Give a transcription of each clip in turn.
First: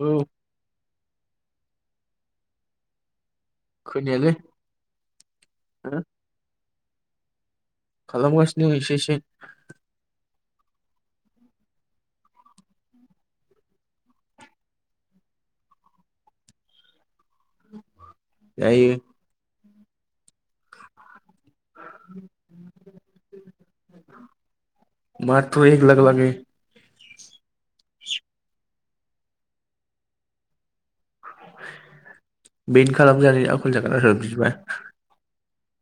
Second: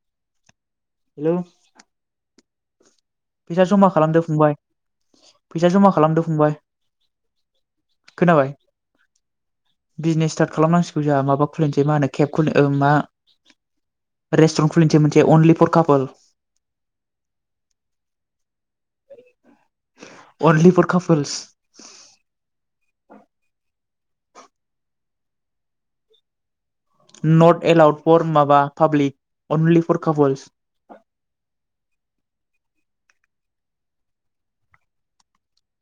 औ हेल' फैसा जमा खालामदो खोनायालै फंबाय फैसा जमा हो खालामदो फंबाय। खोनाबाय खालामगासिनो एसे एसे। बिजनेस स्टार्ट खालामनांसिगौ जोंहा माबा खुलिनोसै मा होनो केप खुलि ओ मा रेस्टुरेन्ट खुलिनोसै मोनसे अनलि फर कापोल। जायो। Only four कापोलस। [inaudible] माथ्र एग लाग लागे। नट एलाउड फर माबा पाब्लिक अनलि फर कापोल्स। बेन खालामजानाय आखल जागोन आरो बिदिबा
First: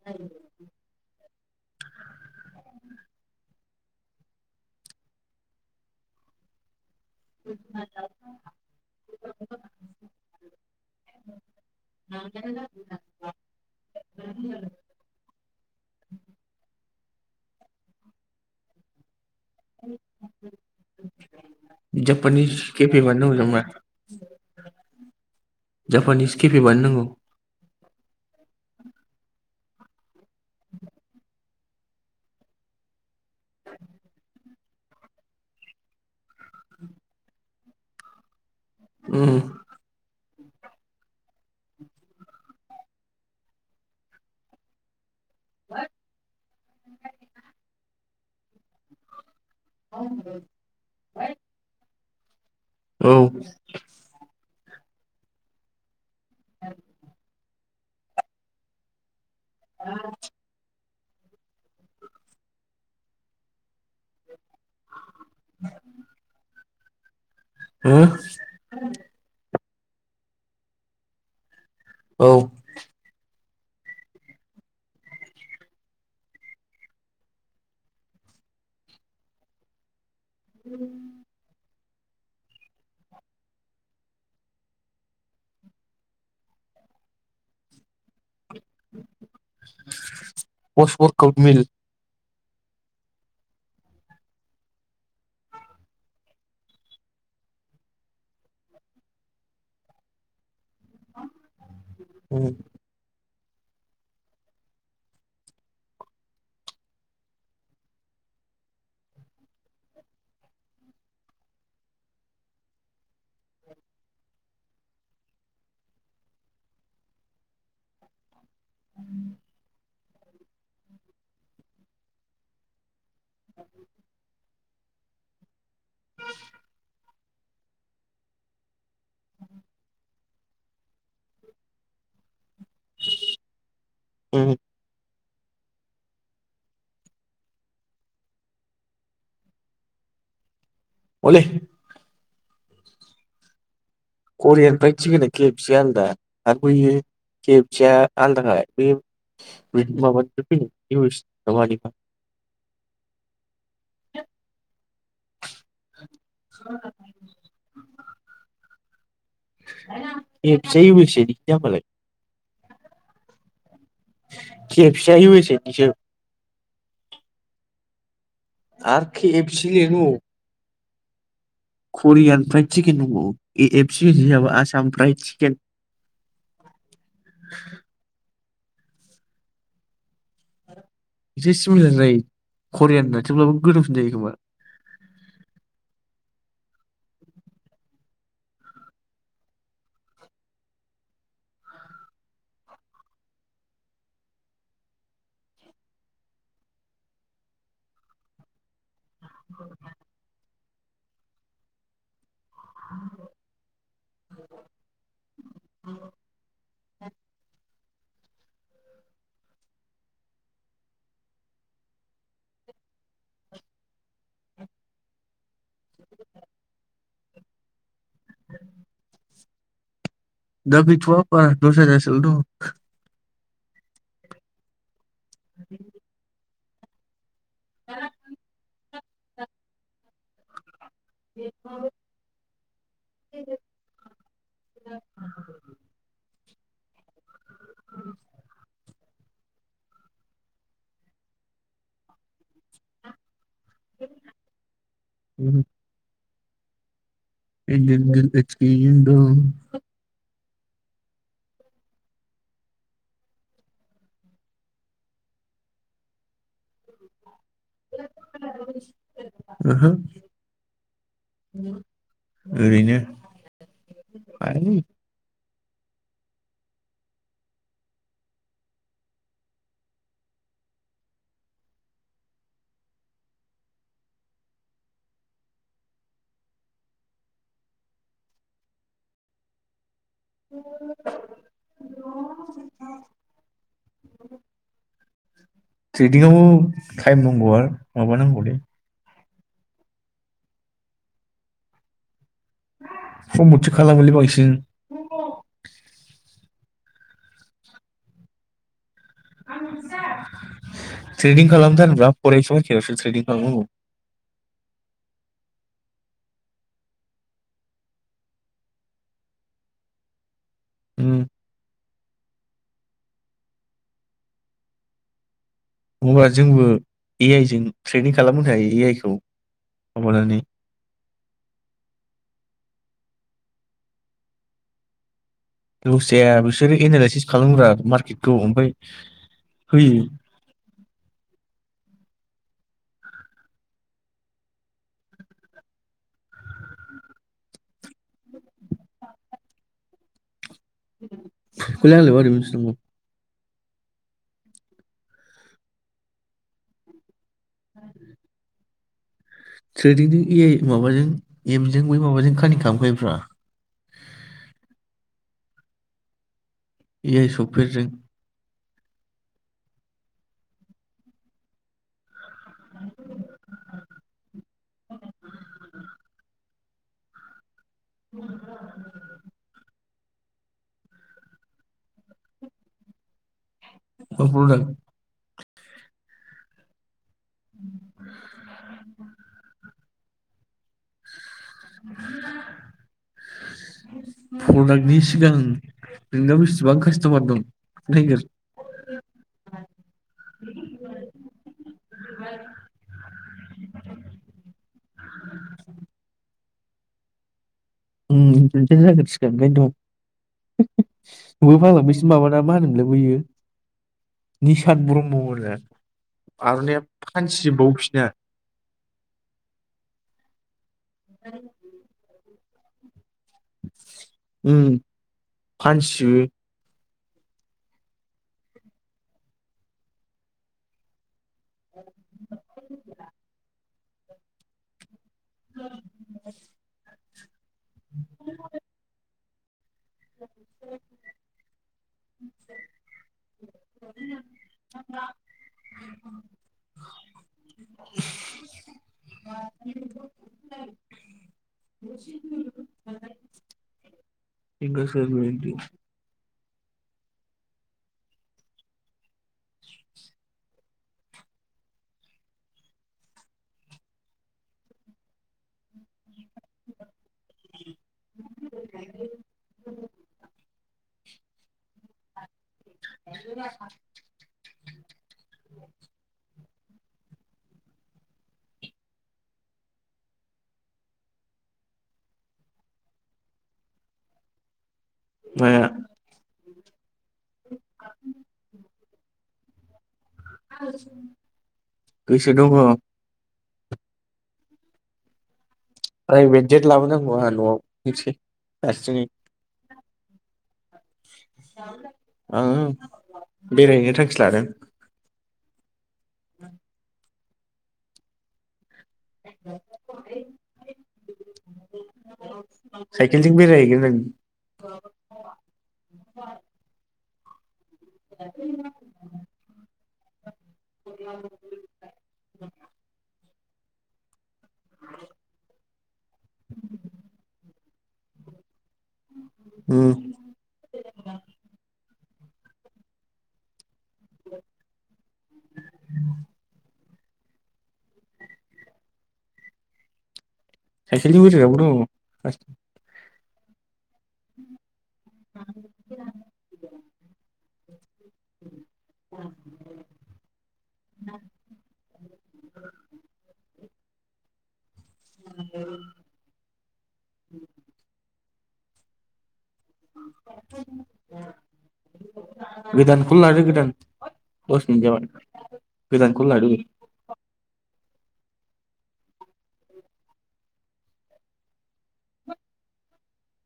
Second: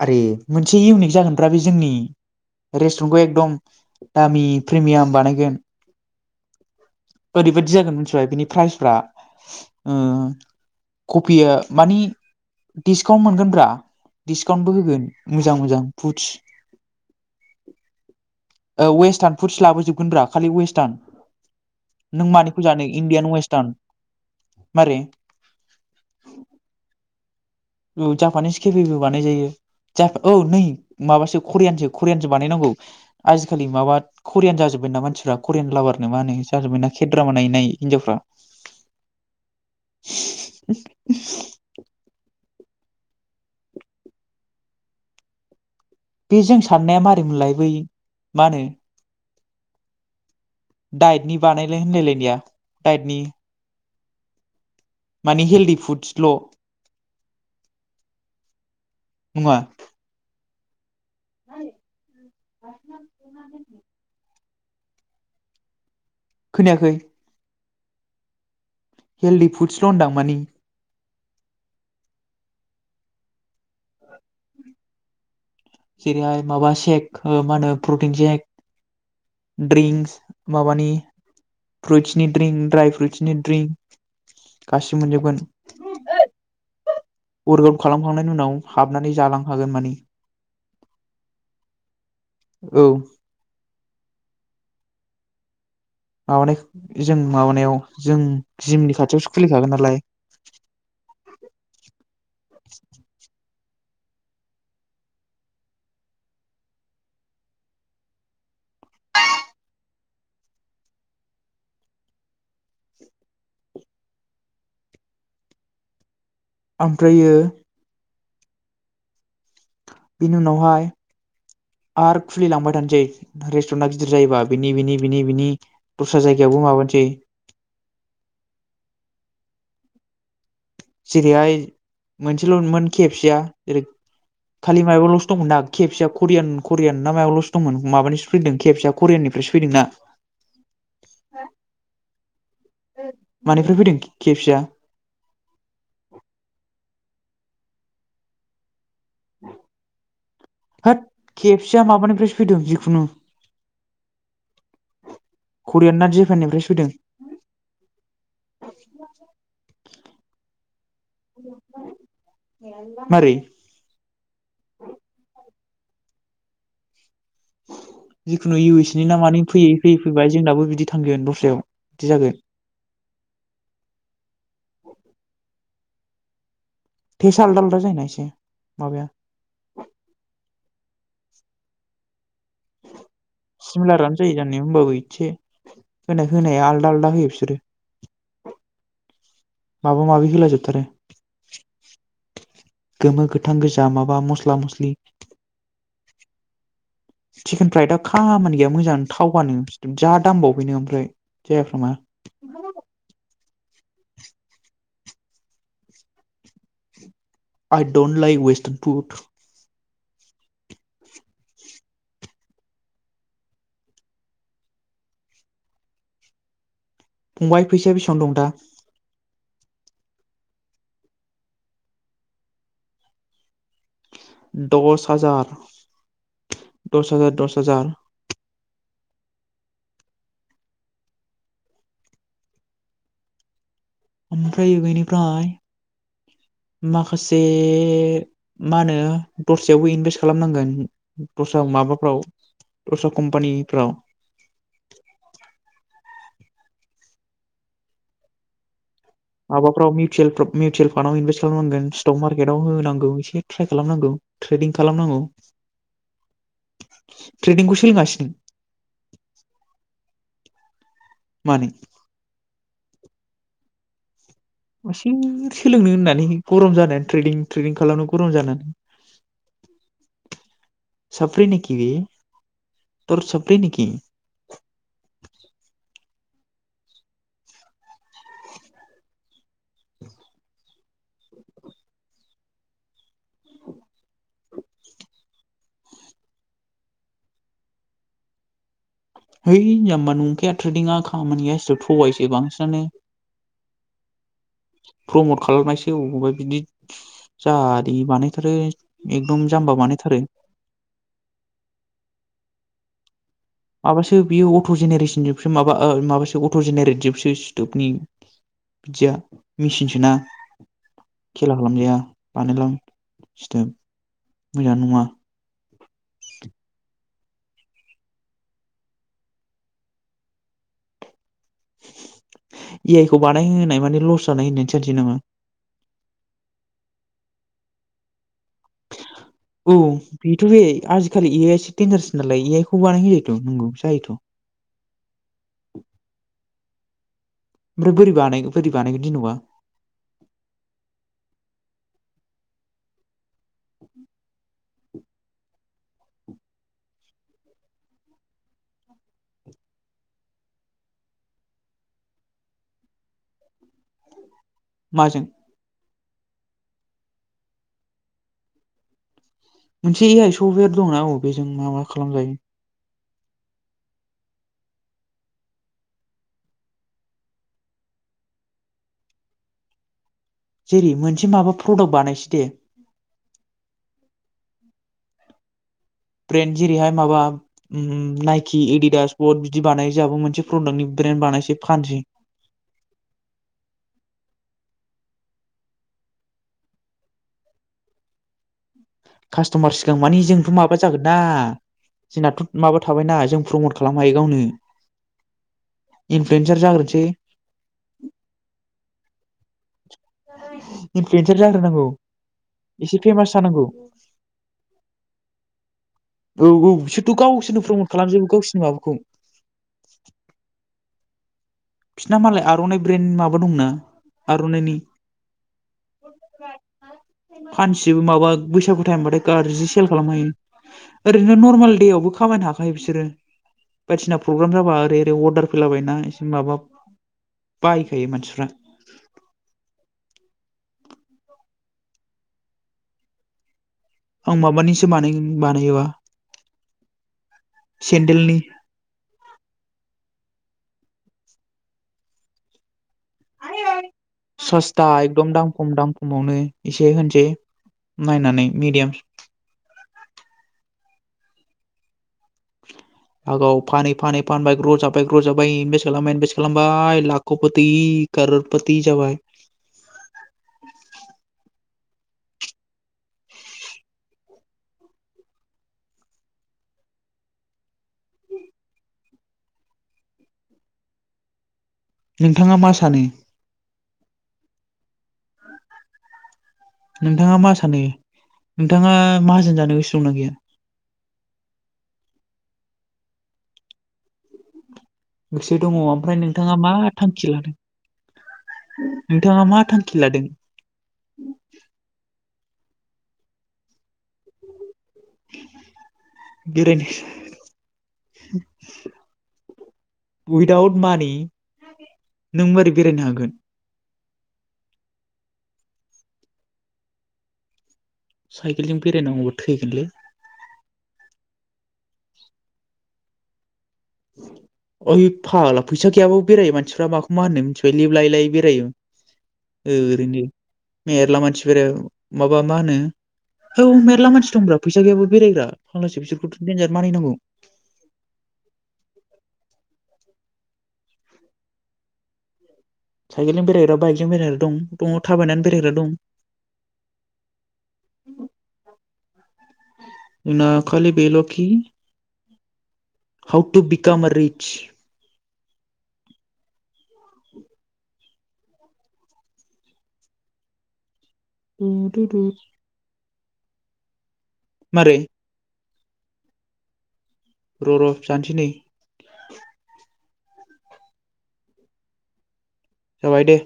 आरे मोनसे इउनिक जागोन रा बे जोंनि रेस्टुरेन्टखौ एकदम दामि प्रिमियाम बानायगोन। ओरैबायदि जागोन मिथिबाय बिनि प्राइसफ्रा ओ कफिया मानि डिसकाउन्ट मोनगोनब्रा डिसकाउन्टबो होगोन मोजां मोजां फुदस औ वेस्टारन फुडस लाबोजोबगोन ब्रा खालि वेस्टार्न नों जापानिस मानिखौ जानो केपि इण्डियान बानायनांगौ जामबा वेस्टार्न मारै जापानिस केपि बानाय नांगौ। औ। औ जापानिस केफेबो बानायजायो जायो जा औ नै माबासो करियानसो करियानसो बानायनांगौ आजिखालि माबा करियान जाजोब्बायना मानसिफ्रा करियान लाभारनो मा होनो जाजोब्बायना खे द्रामा नायै नायै हिनजावफ्रा। उम। [unintelligible] [unintelligible] बे जों साननाया मारै मोनलाय बै मा होनो [unintelligible] डाइटनि बानायलाय होनलायलाय इया। औ। मानि हेल्दि फुड्स। बर' नङा [unintelligible] [unintelligible] खोनायाखै? हो? हेलडि फुड सल' मानि औ। जेरैहाय माबा सेक ओ मा होनो प्रटिन सेक द्रिंस माबानि फ्रुइसनि ड्रिंक ड्राय फ्रुटिनि ड्रिंक गासिबो मोनजोबगोन वरकआवउट खालामखांनायनि उनाव हाबनानै जालां हागोन माने पस वर्कआउट मिल औ माबानाय जों माबानायाव जों जिमनि खाथियावसो खुलिखागोन नालाय उम आमफ्रायो [inaudible] बेनि उनावहाय आरो खुलिलांबाय थानोसै रेस्टरेटा गदिर जायोबाय बिनि बिनि बिनि बिनि दस्रा जायगायावबो माबानोसै जिरैहाय मोनसे सासेलदंमोन खेबसेया जेरै उम खालि मायायावल दंमोन ना खेबसेआव करियान करियान ना मायावल'स दंमोन माबानिसो फैदों करियान खेबसेआव करियाननिफ्राय सो फैदों ना अ लै मानिफ्राय फैदों के एफ सि आ करियाननिफ्रय थि नेकि फुसि हालदा [unintelligible] खेबसेया आलदालाय बे बे माबानिफ्राय फैदों इउ एस सि नि ना माबा खुनु करियानना जेपाननिफ्राय फैदों एबसे उ ए से जाबालाय मारै के एफ सि [unintelligible] जिखुनु इउ एस सि नि आरो के नामानि एफ फैयै फैयै फैबाय जोंनाबो बिदि थांगोन दस्रायाव बिदि जागोन करियानिफ्राय तिकेत नांगौ ए एभ सि आसाम ब्राइट केनो थेसा आलदा आलदा जायोना एसे माबाया [unintelligible] करियान होनना थेब्लाबो गोथावसिन जायो सिमिलारानो खोमा जानाया होमबाबो एसे होनाय होनाया आलदा आलदा होयो बिसोरो माबा माबि होला जोबथारो गोमो गोथां गोजा माबा मस्ला मस्लि चिकेन फ्राइदआ खामानि गैया मोजां थावानो जा दामबाव। अबनो ओमफ्राय जायाफ्रामा [unintelligible] [inaudible] आइ ड'ट लाइक वेस्ट ए फुट फंबाय फैसा बेसेबां दं दा दागैथ'या दस हाजारसेल' दं दस हाजार द'स हाजार दस हाजार [unintelligible] ओमफ्राय बेनिफ्राय माखासे मा होनो दस्रायावबो इनभेस्ट खालामनांगोन दस्रा माबाफ्राव दस्रा कम्पानि उम [unintelligible] माबाफ्राव मिउचयेल प्र मिउचुवेल फान्डाव इनभेस्ट खालामनांगोन स्टक मार्केट आव होनांगौ एसे ट्राइ खालामनांगौ ट्रेडिं खालामनांगौ ट्रेडिंखौ सोलोंयासै नों ओहो मानि ओरैनो। आय आइसोर सोलोंनो होननानै गरम जानानै ट्रेनिं ट्रेनिं खालामनो गरम जानानै साब्रैनाखि थर साफ्रिनाखि। [inaudible] ट्रेनिंआवबो टाइम नांगौ आरो माबा नांगौलै। है जामबा नंखाया ट्रेडिङा खामानि गैया थगायोसो बांसिन नानो प्रमटसो खालामोलै बांसिन प्रमट खालामनायसै अबावबा बिदि जादि बानाय थारो थ्रेडिं खालाम थारनोबा [inaudible] [unintelligible] माबासो बेयो अट जेनेरेसनफ्राय माबा माबासो अट जेनेरेटिपसो सिथोबनि बिदिया मेसिनसोना उम खेला खालामजाया बानायलां [unintelligible] नंङा। अबा जोंबो ए आइ जों ट्रेनिं खालामनो होनो हायो ए आइ खौ माबानानै ए आइ खौ बानायहाय माने लस जानाय होनाय सानसै नामा? लसजाया बिसोरो एनालायसिस खालामग्रा मार्केटखौ ओमफफ्राय औ बेथ'बे आजि खालि ए आइ स टिनजारसो नालाय ए आइखौ बानायहैजायोथ नोंगौ जायोथ ओमफ्राय बोरै बानाय बोरै बानायगोन जेनबा [unintelligible] ट्रेनिंजों ए आइ माबाजों एमजों बै माबाजों खानक खालामखायोब्रा माजों? ए आइ सफेरजों मोनसे ए आइ सवेर दंना औ बेजों मा मा खालामजायो जेरै मोनसे माबा प्रडाक्ट बानायसै दे। अ प्रदाक ब्रेन्ज रेहाय माबा उम उम नाइकि एडिदास बट बिदि बानाय जाबो मोनसे प्रडाक्टनि ब्रेन्ड बानायसै फानसै प्रडाक्टनि सिगां नोंनाव बेसिबां कास्टमार दं नायगिर कास्टमार सिगां मानि जोंथ माबा जागोन ना जोंनाथ माबा थाबायना जों प्रमट खालामनो हायो गावनो इनफ्लुयेन्सार जाग्रोनोसै उम बेनफाय जागोरसिगोन दम इनफ्लुयेन्सार जाग्रोनांगौ एसे फेमास जानांगौ [unintelligible] औ औ बिसोरथ गावसोरनो प्रमत खालामजोबो गावसोरनो माबाखौ [unintelligible] बिसिना मालाय आरइ ब्रेेनडनि माब उम फानसियो फानसिबो माबा बैसागु टाइमबाथाय गाजज्रि सेल खालाम खायो। ओरैनो नर्मेल देवाबो खामायनो हाखायो बिसोरो। बायदिना प्रग्राम जाबा ओरै बे अर्दार फैलाबायना एसे माबा बायखायो मानसिफ्रा आं माबानिसो बानायोङ बानायोबा सेेनडेलनि आयै सोस्था एकदम इंराजफोर दाम खम दाम खमावनो एसे होनसै नायनानै मिडियाम आगाव फानै फानै फानबाय ग्र जाबाय ग्र जाबाय इनभेस्ट खालामबाय इनभेस्ट खालामबाय लाख खौफोथि खोरफोथि जाबाय [unintelligible] नोंथाङा मा सानो माया नोंथाङा मा सानो नोंथाङा माहाजोन जानो? गोसो दंना गैया आरो गोसो दङ गोसो दङ आमफ्राय प्राइभेट नोंथाङा जेट मा लाबोनांगौ आंहा थांखि लादों न'आव मिथिबाय हारसिङै नोंथाङा मा थां खिलादों आंङो बेरायहैनो थांखि लादों बेरायनो उइदाउट मानि नों बोरै बेरायनो हागोन साइकेलजों बेरायहैगोन [unintelligible] साइकेलजों बेरायनांगौबा थैगोनलै [unintelligible] [inaudible] ओइ फाग्ला फैसा गैयाबाबो बेरायो मानसिफ्रा माखौ मा होनो मिथिबाय लिभ लायै लायै बेरायो उम ओरैनो मेरला मानसि बेराय माबा मा होनो औ मेरला मानसि दंब्रा फैसा गैयाब बेरायग्रा फाग्लासो बिसोरखौथ देनजार मानिनांगौ [inaudible] साइकेलजों बेरायग्राबो दङ साइकेलजों बेरायग्रा बाय जों बेरायगरा दं दङ थाबायनानै बेरायग्रा दं आंना खालि बेल खि हाव टु बिकाम रि [unintelligible] [unintelligible] [inaudible] थुथुथ पन लादो गोदान दस मिनिथ जाबाय गोदानखौल लादो र र जानोसै नै जाबाय दे